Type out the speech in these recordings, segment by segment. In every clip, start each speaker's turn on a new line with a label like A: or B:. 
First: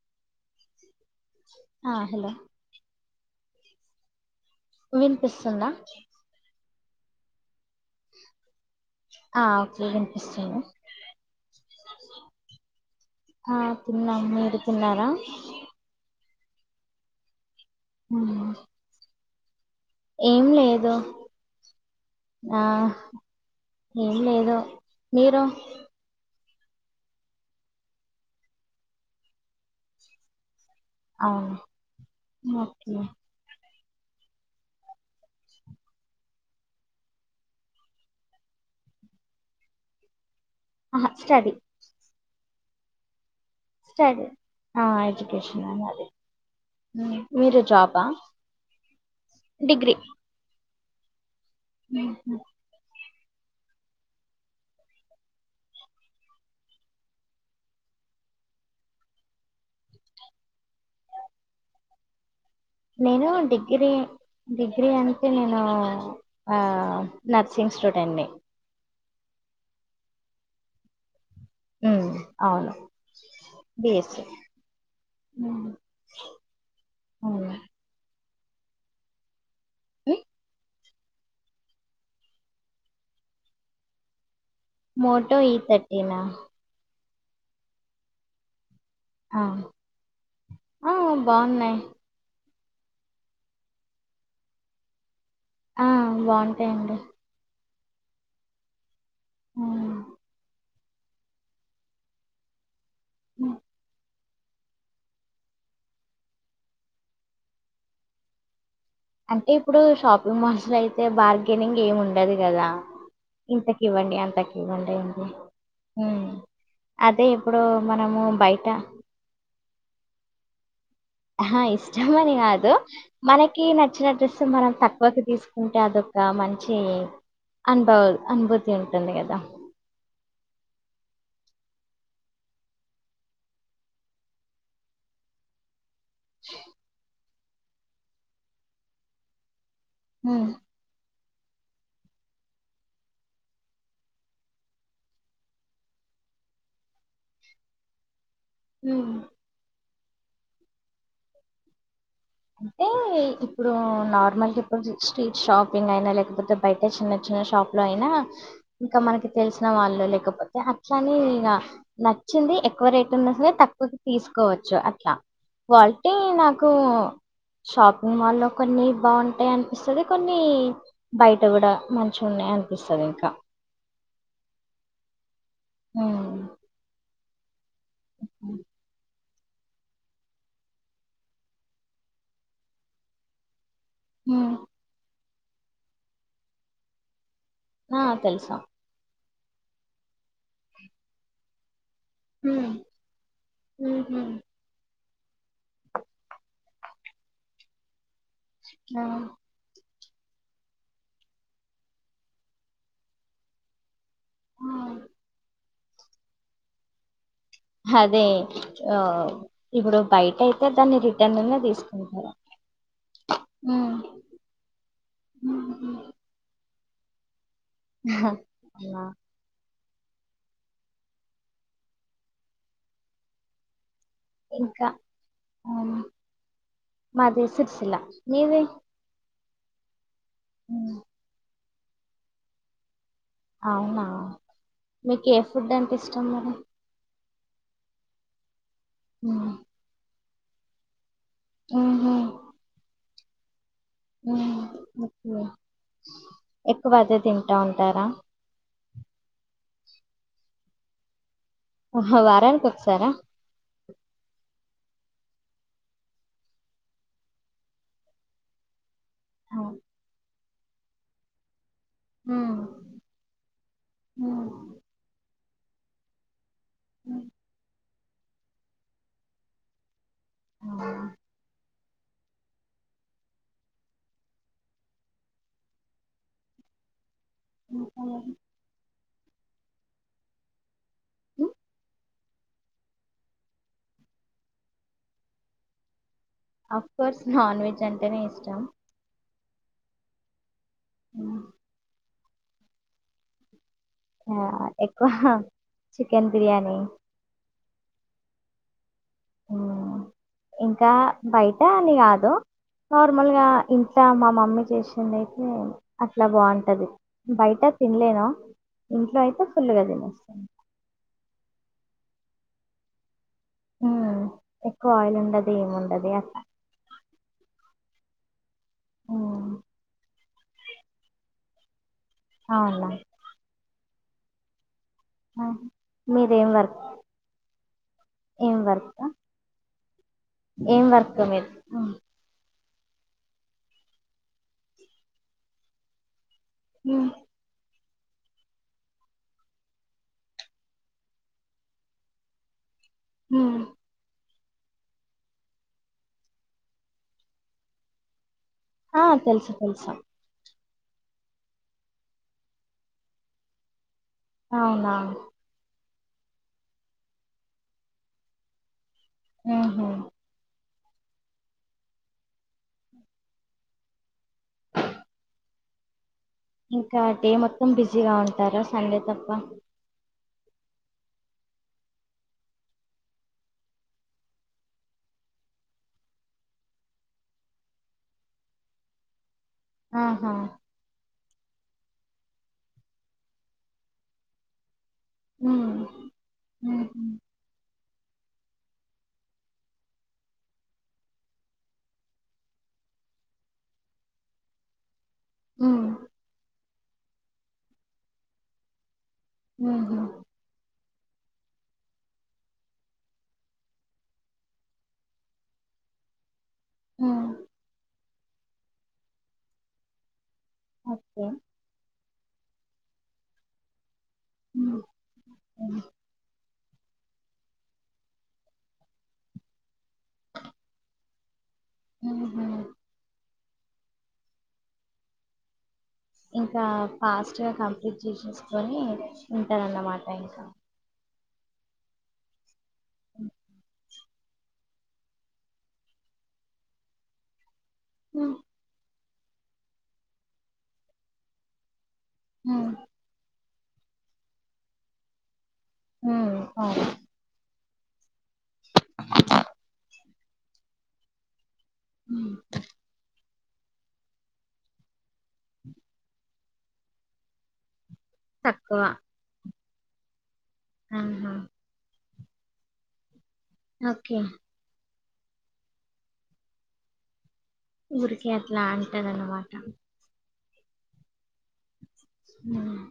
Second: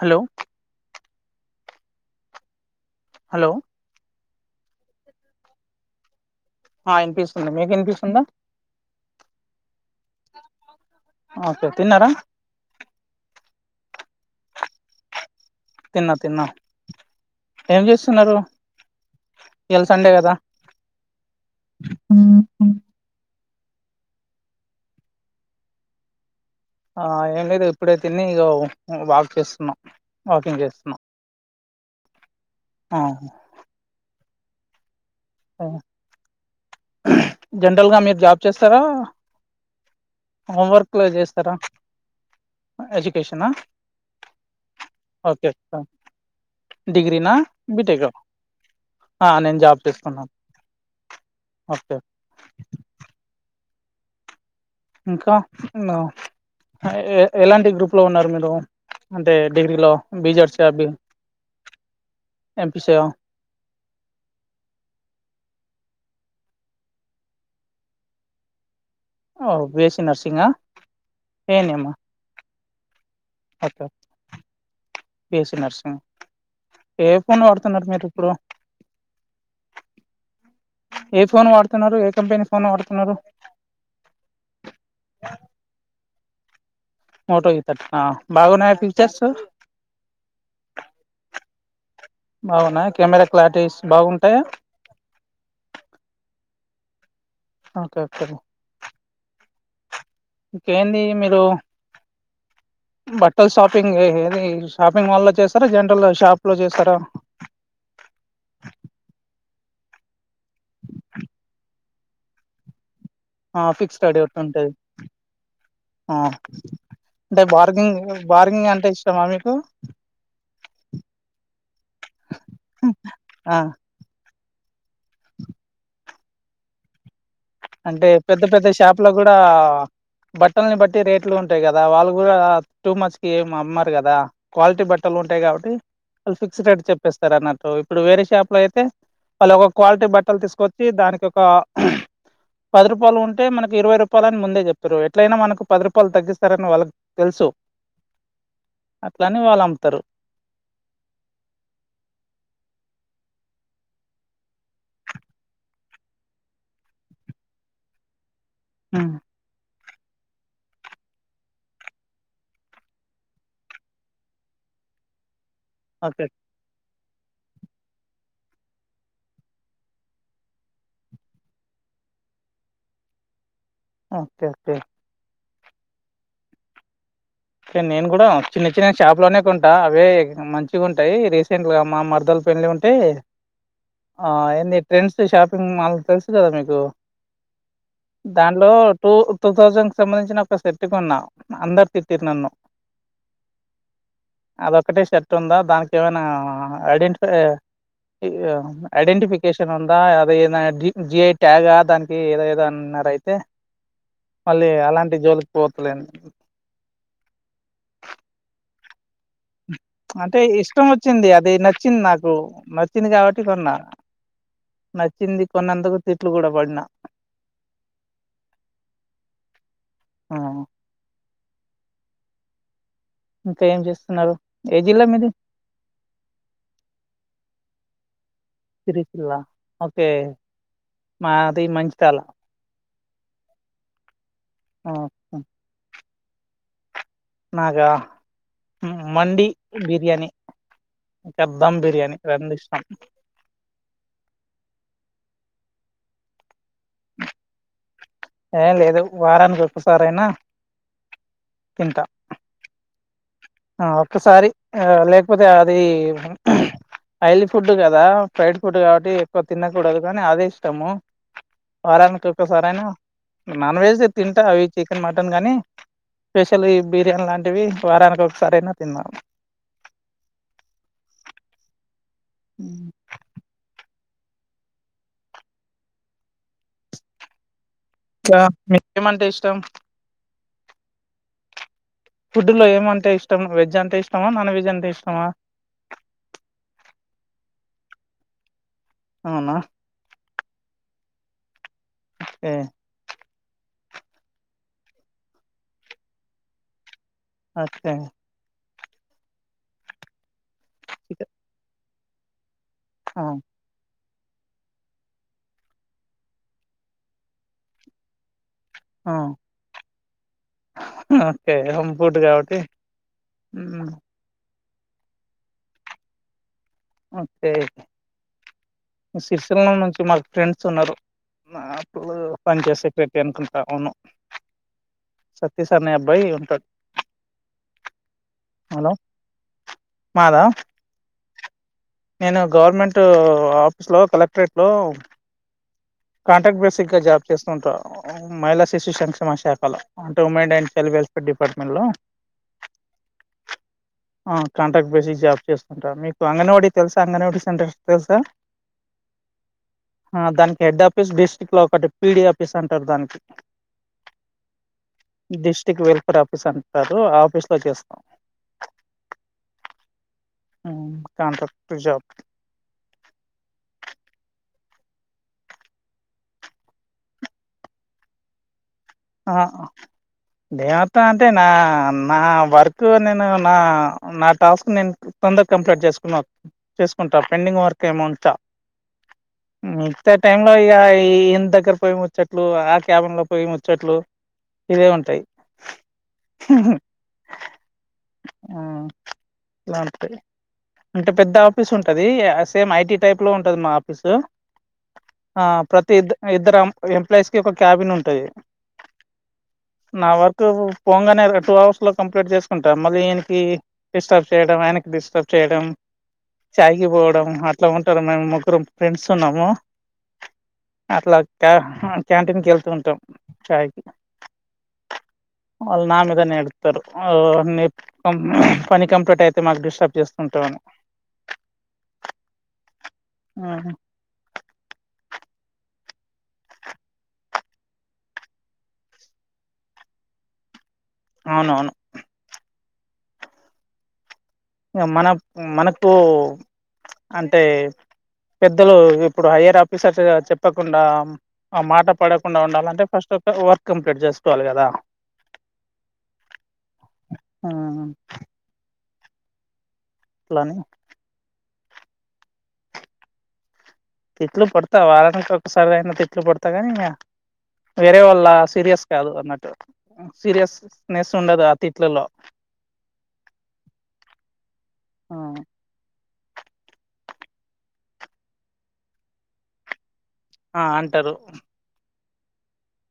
A: Hello
B: ఆ hello
A: hello
B: వినిపిస్తుందా?
A: ఆ అనిపిస్తుంది మీకు వినిపిస్తుందా?
B: ఆ ఓకే కనిపిస్తాను
A: ఓకే తిన్నారా?
B: ఆ తిన్నాం మీరు తిన్నారా?
A: తిన్నా తిన్నా ఏం చేస్తున్నారు?
B: ఉమ్,
A: ఇయాల సండే కదా
B: ఏం లేదు ఆ
A: ఉహు
B: ఏం లేదు మీరు?
A: ఆ ఏం లేదు ఇప్పుడే తిని ఇగ వాక్ చేస్తున్నాం వాకింగ్ చేస్తున్నాం.
B: అవును అ
A: ఆ జనరల్గా మీరు జాబ్ చేస్తారా? హోంవర్క్ లో
B: ఆహా స్టడీ
A: చేస్తారా, ఎడ్యుకేషనా?
B: చడ్ ఆ
A: ఓకే
B: ఎడ్యుకేషన అది
A: డిగ్రీనా
B: మీరు
A: బీటెక్
B: జాబా?
A: ఆ నేను జాబ్ తీసుకున్నాను.
B: ఉ
A: ఇంకా ఎ ఎలాంటి గ్రూప్ లో ఉన్నారు మీరు? అంటే డిగ్రీలో బిజెడ్స్ అబిన్
B: నేను అండి ఇది డిగ్రీ అంటే నేను ఆ నర్సింగ్ స్టూడెంట్ని
A: ఓ బిఎస్సి నర్సింగ్గా, ఏ న్ మ్
B: ఉమ్ అవును బిఎస్స్సి
A: బిఎస్స్సి నర్సింగ్ ఏ ఫోన్
B: ఉమ్,
A: వాడుతున్నారు మీరు ఇప్పుడు?
B: ఉ
A: ఏ ఫోన్ వాడుతున్నారు, ఏ కంపెనీ ఫోన్ వాడుతున్నారు?
B: మోటో ఈథర్టీ అన్నా.
A: మోటో ఈ థర్టీనా బాగున్నాయా ఫీ
B: అవును ఆ బావున్నాయి.
A: బావున్నయా కెమెరా క్లారిటీస్ బాగుంటాయా.
B: ఆ బావుంటాయండి.
A: ఓకే, ఓకేలే.
B: ఆ
A: ఇంకేంది మీరు, బట్టల్
B: హ్మ్.
A: షాపింగ్ ఏ ఏది చూస్ షాపింగ్ మాల్లో చేస్తరా, జనరల్ షాప్లో చేస్తరా.
B: అంటే ఇప్పుడు షాపింగ్ మాల్స్లో అయితే బార్గెనింగ్ ఏం ఉండదు కదా. ఇంతకి
A: ఫిక్స్డ్
B: ఇవ్వండి
A: ఒకటి
B: అంతకి
A: ఉంటది
B: ఇవ్వండి అని.
A: ఆ,
B: అదే
A: అంటే
B: ఇప్పుడు
A: బార్గింగ్
B: మనము బయట
A: బార్గింగ్ అంటే ఇష్టమా మీకు.
B: ఆహ ఇష్టమని కాదు
A: ఆ
B: మనకి న నచ్చిన డ్రెస్ మనం తక్కువకి తీసుకుంటే అదొక మంచి అనుభవ
A: అంటే పెద్ద పెద్ద
B: అనుభూతి
A: షాపులో
B: ఉంటుంది
A: కూడా
B: గదా!
A: బట్టలని బట్టి రేట్లు ఉంటయి కదా వాళ్ళు కూడా టూ మచ్కి ఏమి అమ్మరు కదా. క్వాలిటీ బట్టలు ఉంటయి కాబట్టి వాళ్ళు ఫిక్స్డ్ రేట్ చెప్పేస్తరు అన్నట్టు, ఇప్పుడు వేరే షాప్లో అయితే వాళ్ళు ఒక క్వాలిటీ బట్టలు
B: హ్మ్.
A: తీసుకొ చ్చి దానికి ఒక పది రూపాలు ఉంటే మనకి ఇరవై రూపాలు అని ముందే చెప్తరు ఎట్లయినా మనకు పది రూపలు తగ్గిస్తరని వాళ్ళకు తెలుసు
B: హ్మ్.
A: అట్లని వాళ్ళు అమ్ముతరు.
B: అంటే ఇప్పుడు నార్మల్గా ఇప్పుడు స్ట్రీట్ షాపింగ్ అయినా లేకపోతే బయట చిన్న చిన్న షాపులో అయినా ఇంకా
A: ఉమ్,
B: మనకి తెలిసిన వాళ్ళు లేకపోతే అట్లని ఇగ నచ్చింది ఎక్కువ రేట్ ఉన్న సరే తక్కువకు తీసుకోవచ్చు అట్లా. క్వాలిటీ
A: ఓకే
B: నాకు షాపింగ్ మాల్లో కొన్ని బావుంటయి అనిపిస్తది, కొన్ని బయట కూడా మంచిగా ఉన్నయి అనిపిస్తది ఇంకా.
A: Okay okay.
B: హ్
A: అయితే నేను కూడా చిన్నయి శినయి షాప్ లోనే కొంటా అవే మంచిగా ఉంటయి, రీసెంట్గా మా మరదలు పెళ్లి ఉంటే ఆ
B: ఉమ్.
A: ఏంది ట్రెండ్స్ ది షాపింగ్ మాల్ తెలుసు కదా మీకు
B: ఆ తెలుసా
A: దాంట్లో టూ టూ థౌసండ్ కు సంబంధించిన ఒక సెట్ కొన్నా అందరు తి
B: ఉ ఉహ్.
A: అదొకటే షర్ట్ ఉందా దానికి ఏమైనా ఐడెంటిఫై
B: ఆ
A: ఐడెంటిఫి కేషన్ ఉందా అది ఏ జి జిఐ ట్యాగా దానికి ఏదో ఏదో అన్నరు అయితే మళ్ళీ అలాంటి జోలికి పోతలేను.
B: అదే ఓ
A: అంటే ఇష్టం వచ్చింది అది నచ్చింది
B: తీసుకుంటారు
A: నాకు నచ్చింది కాబట్టి కొన్నా.
B: ఉమ్
A: నచ్చింది
B: ఉమ్హు.
A: కొన్నందుకు తిట్లు కూడా పడినా.
B: అలా
A: ఆ ఇంకా ఏం చేస్తున్నారు ఏ
B: ఇంకా
A: జిల్లా మీది
B: మాది సిరిసిల్ల లేవే
A: సిరిసిల్ల ఓకే
B: హ
A: మాది మంచి తాల
B: అవునా మీకు ఏ ఫుడ్ అంటే ఇష్టం మేడమ్
A: నాగా మండీ బిర్యానీ ద్దమ్
B: ఉహు
A: బిర్యానీ రెండు ఇష్టం
B: హ్మ్ ఓకే ఎక్కువ అదే తింటా ఉంటారా
A: ఏ లేదు వారానికి ఒక్కసారయినా
B: హ వారానికి ఒకసారా
A: ఆ ఒక్కసారి ఆ లేకపోతే అది ఆయిల్ ఫుడ్ కదా ఫ్రైడ్ ఫుడ్ కా ఎక్కువ
B: ఉమ్,
A: తినకూడదు కానీ అదే ఇష్టము వారానికి ఒకసార అయినా నాన్ వెజ్
B: ఉమ్,
A: తింటా అవి చికెన్ మటన్ గానీ స్పెషల్ ఈ
B: ఉమ్.
A: బిర్యానీ లాంటివి వారానికి ఒకసారయినా తిన్నా
B: ఆ
A: హ్మ్
B: ఇంతలో
A: ఇంకా మీకేమంటే ఇష్టం ఫుడ్ లో ఏమంటే ఇష్టం వెజ్ అంటే ఇష్టమా నాన్ వెజ్ అంటే ఇష్టమా
B: అఫ్ కోర్స్ నాన్ వెజ్ అంటేనే ఇష్టం
A: అవునా
B: హ్మ్
A: ఏ
B: ఆ ఎక్కువ చికెన్ బిర్యానీ
A: ఓకే
B: ఇంకా బయట అని కాదు
A: ఆ
B: నార్మల్గా ఇంట్లా మా మమ్మీ చేసింది అయితే అట్లా బావుంటది బయట తిన లేదా
A: ఆ
B: ఇంట్లో అయితే ఫుల్గా తినేస్తాను
A: ఓకే హోం ఫుడ్ కాబట్టి
B: ఉమ్, ఎక్కువ ఆయిల్ ఉండది ఏమి ఉండది అంట
A: ఓకే
B: ఉమ్,
A: సిరిసిల్లం నుంచి మాకు ఫ్రెండ్స్ ఉన్నారు నాకు పనిచేసి
B: అవునా
A: పెట్టిఅనుకుంటా అవును సతీష్ అనే అబ్బాయి
B: మీరేం
A: ఉంటాడు
B: వర్క్ ఏం వర్క్
A: హలో మాదా
B: ఏం వర్క్ మీరు
A: నేను గవర్నమెంట్ ఆఫీస్ లో కలెక్టరేట్ లో కాంట్రాక్ట్ బేసిక్ గా
B: ఉమ్,
A: జాబ్ చేస్తుంటా మహిళా శిశు సంక్షేమ శాఖలో అంటే women and child welfare department లో
B: హ్మ్
A: ఆ కాంట్రాక్ట్ బేసిస్ జాబ్ చేస్తా ఉంట మీకు అంగన్వాడి వాడి తెలుసా అంగన్వాడి సెంటర్ తెలుసా
B: ఆ తెలుసు తెలుసు
A: ఆ దానికి హెడ్ ఆఫీస్ డిస్ట్రిక్ట్ లో ఒకటి పిడి ఆఫీస్ అంటారు దానికి
B: అవునా
A: డిస్ట్రిక్ట్ వెల్ఫేర్ ఆఫీస్ అంటారు ఆ ఆఫీస్ లో చేస్తాం
B: హహ
A: ఆ కాంట్రాక్టు జాబ్
B: ఇంకా డే మొత్తం బిజీగా ఉంటారు సండే తప్ప
A: ఆ దే అత్తా అంటే నా నా వర్క్ నేను నా నా టాస్క్ నేన్ తొంద కంప్లెట్ జేస్కునా చేస్కుంటా పెండింగ్ వర్క్ ఏం ఉంచ్చ మితా టై
B: ఆహా
A: లో ఇగ ఈ ఇన్ దగ్గర్ పోయి ముచ్చట్లు ఆ క్యాబిన్ లో ము చెట్లు ఇవే ఉంటై
B: ఉ ఉహు
A: ఆ లాంతే అంటే పెద్ద ఆఫీసు ఉంటదీ సేమ్ ఐ టీ టైప్ లో ఉంటది మా ఆఫీసు ఆ
B: ఉమ్.
A: ప్రతి ఇద్ ఇద్దరుం అం ఎంప్లాయస్కి ఒక క్యాబిన్ ఉంటది
B: ఊహూ.
A: నా వర్కు పొంగనే టూ అవర్స్ లో కంప్లెట్ జేస్కుంటా మళ్ళీ ఇన్కి డిస్టర్బ్ చేయడం ఆయినకి డిస్టర్బ్ చేయడం చాయ్ కి పోవడం
B: హ్మ్.
A: అట్లా ఉంటది మేము ముగ్గురం ఫ్రెండ్స్ ఉన్నాము అట్లా
B: ఓకే.
A: క్యా క్యాంటీన్కి ఎళ్తూ ఉంటం చాయ్కి
B: హ్మ్.
A: వాల్ నా మీదనే ఎడ్ తరు ఓ నీ పని కంప్లెట్ అయితే మాకు డిస్టర్బ్ చేస్తుంటవ్ అని
B: ఉహు
A: ఆహ
B: ఇంకా ఫాస్ట్గా కంప్లీట్ జేసేస్కొని ఉంటారన్నమాట ఇంకా
A: అవునవును
B: [inaudible]
A: ఇగ మనక్ మనకూ అంటే
B: హు
A: పెద్దలు ఇప్పుడు హైయర్ ఆఫీసర్సు చెప్పకుండా ఆ మాట పడకు కుండా
B: హ్మ్.
A: ఉండాలంటే ఫస్ట్ ఒక వర్క్ కంప్లీట్ జేస్కోవాలి గదా
B: ఉ అవు
A: ఆ
B: [unintelligible]
A: ట్లని
B: ఉ
A: తిట్లు పడ్తా వారానికి ఒకసారి అయినా తిట్లు పడ్తా కానీ ఇగ వేరే వాళ అలా
B: తక్కువ.
A: సీరియస్ కాదు అన్నట్టు సీరియస్ నెస్
B: ఆహా!
A: ఉండదు తిట్లలో
B: ఓకే
A: ఆ
B: ఊరికే అట్లా అంటరు అన్నమాట
A: ఆ అంటారు
B: ఉన్నాయ్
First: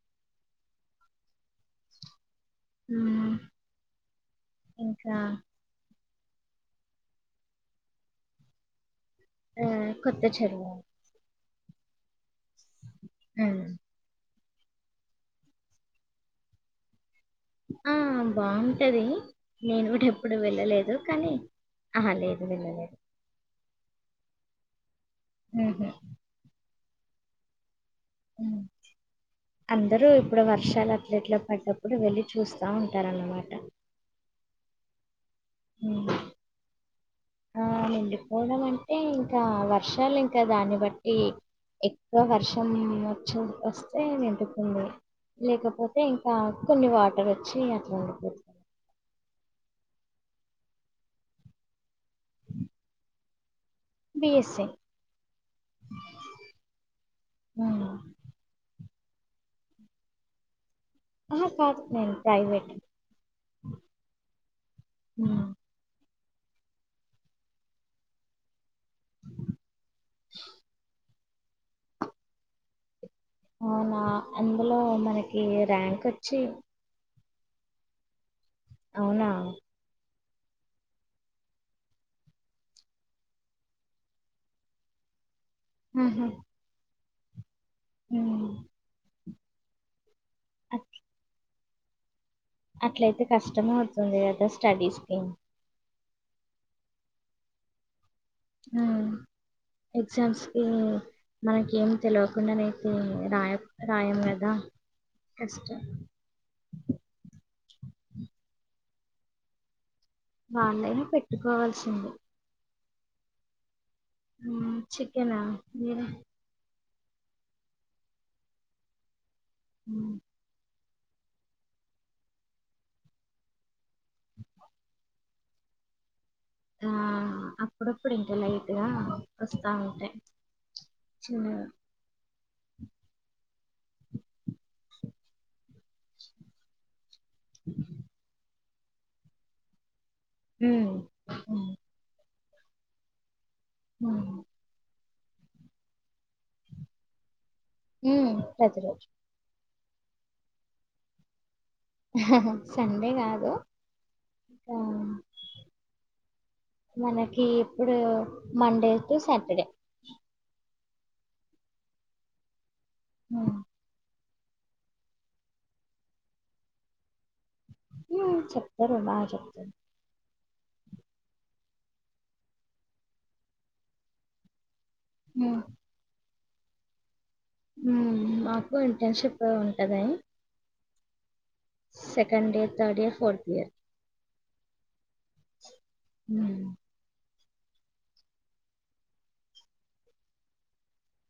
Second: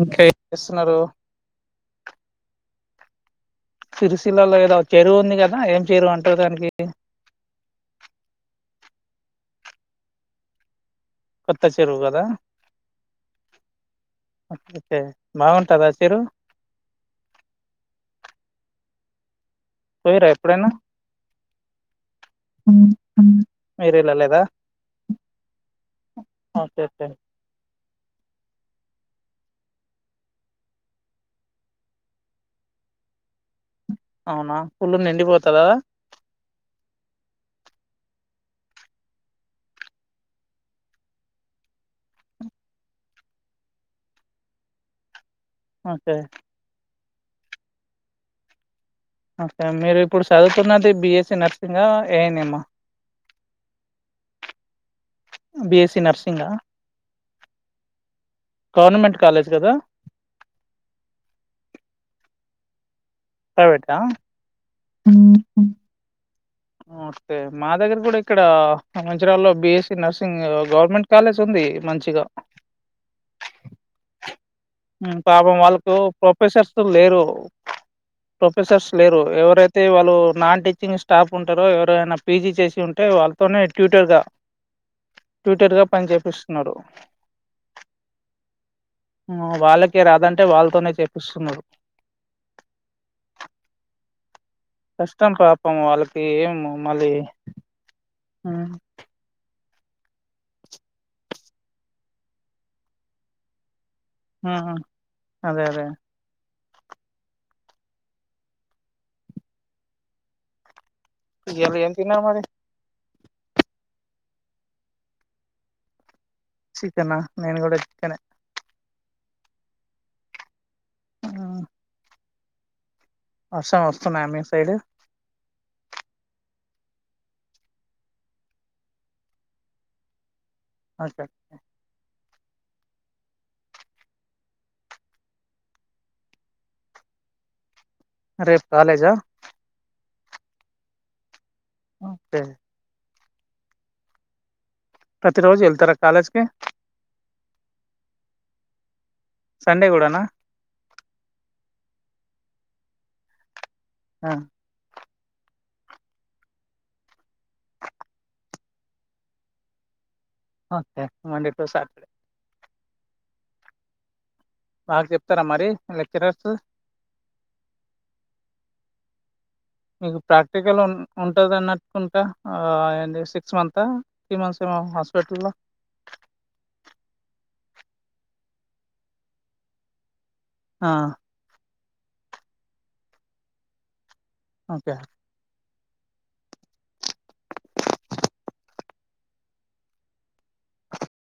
A: ఇంకా జేస్సున్నారు
B: హ
A: సిరిసిల్లలో ఏదో చెరువు ఉంది గదా ఏం చెరువు అంటారు దానికి
B: ఆ కొత్త చెరువు
A: కొత్త చెరువు కదా
B: హ్
A: ఓకే బాగుంటందా చెరు
B: ఆ బాగుంటది నేను కూడా
A: పోయిరా
B: ఎప్పుడు
A: ఎప్పుడైనా
B: వెళ్ళలేదు కానీ అహ లేదు వెళ్ళలేదు
A: మీరూ ఎల్లలేదా
B: ఉహ్
A: ఆ టె టె
B: హ్మ్. అందరూ ఇప్పుడు వర్షాలు అట్లట్లా పడ్డప్పుడు వెళ్ళి చూస్తా ఉంటారు. అన్నమాట
A: అవునా ఫుల్ నిండిపోతదా
B: ఉమ్. ఆ నిండిపోవడం అంటే ఇంకా వర్షాలు ఇంకా దాన్ని బట్టి ఎక్కువ వర్షం వచ్చ వస్తే నిండుకుంది. లేకపోతే
A: ఓకే
B: ఇంకా కొన్ని వాటర్ వచ్చి అట్లా ఉండిపోతది.
A: ఓకే మీరు ఇప్పుడు చదువుతున్నది BSc nursing A N M
B: BSc
A: BSc nursing
B: హ్
A: గవర్నమెంట్ కాలేజ్ కదా
B: ఆహా కాదు నేను ప్రైవేట్
A: ప్రైవేట హ్ అస్తే మా దగ్గర కూడా ఇక్కడ మంచిరాలలో B SC nursing government college ఉంది మంచిగా
B: అవునా అందులో
A: ఉమ్,
B: మనకి
A: పాపం వాళ్ళకు
B: ర్యాంక్ వోచ్చి
A: ప్రొఫెసర్స్ లేరు ప్రొఫెసర్స్ లేరు.
B: అవునా
A: ఎవరైతే వాళ్ళు నాన్ టీచింగ్ స్టాఫ్ ఉంటారో ఎవరైనా పీజీ చేసి ఉంటే వాళ్ళతోనే ట్యూటర్ గా ట్విట్టర్ గా పనిచేపిస్తున్నారు.
B: హ్
A: వాళ్ళకే రాదంటే వాళ్ళతోనే
B: అట్-
A: చేపిస్తున్నారు.
B: అట్లయితే కష్టము ఆవుతుంది అడ్రెస్స్
A: కష్టం పాపము వాళ్ళకి ఏ మళ్ళీ ఉమ్,
B: హ్ ఎగ్జామ్స్ కి మనకి ఏం తెలియకుండానైతే రాయదు రాయం కాదా
A: ఉమ్, అదే
B: కష్టం
A: అదే
B: దాన్ లేనే పేట్
A: ఇది ఎం తీన్నారు మరీ
B: చికెన మీరూ
A: చికెనా నేన్ కూడా చికెనే
B: హ్
A: ఆ వర్షం వస్తున్నాయా మీ సైడ్
B: ఆ అప్పుడప్పుడు ఇంకా లైట్గా వస్తా ఉంటాయి.
A: ఓకే
B: హ్
A: రేపు కాలేజా
B: ఏ
A: టే
B: ఉ
A: ప్రతి రోజు వెళ్తరా కాలేజ్ కి
B: మ్మ్మ్మ్ ప్రతిరోజు
A: సండే కూడానా
B: సండే కాదు
A: ఆ
B: మనకి ఇప్పుడు Monday to Saturday
A: okay Monday to Saturday
B: ఆ
A: బాగా చెప్తరా మరి లెక్చరర్స్
B: చెప్తరు బ చెప్తరు
A: మీకు ప్రాక్టికల్ ఉంటద న్నట్టుకుంటా అ ఏంటి సిక్స్ మంతా త్రీ మంత్స్ ఏమో హాస్పిటల్ లో
B: ఉమ్, మ్మ్ మాకు ఇంటర్న్షిప్ ఉంటది
A: ఆ
B: second year third year fourth year
A: okay
B: ఉహు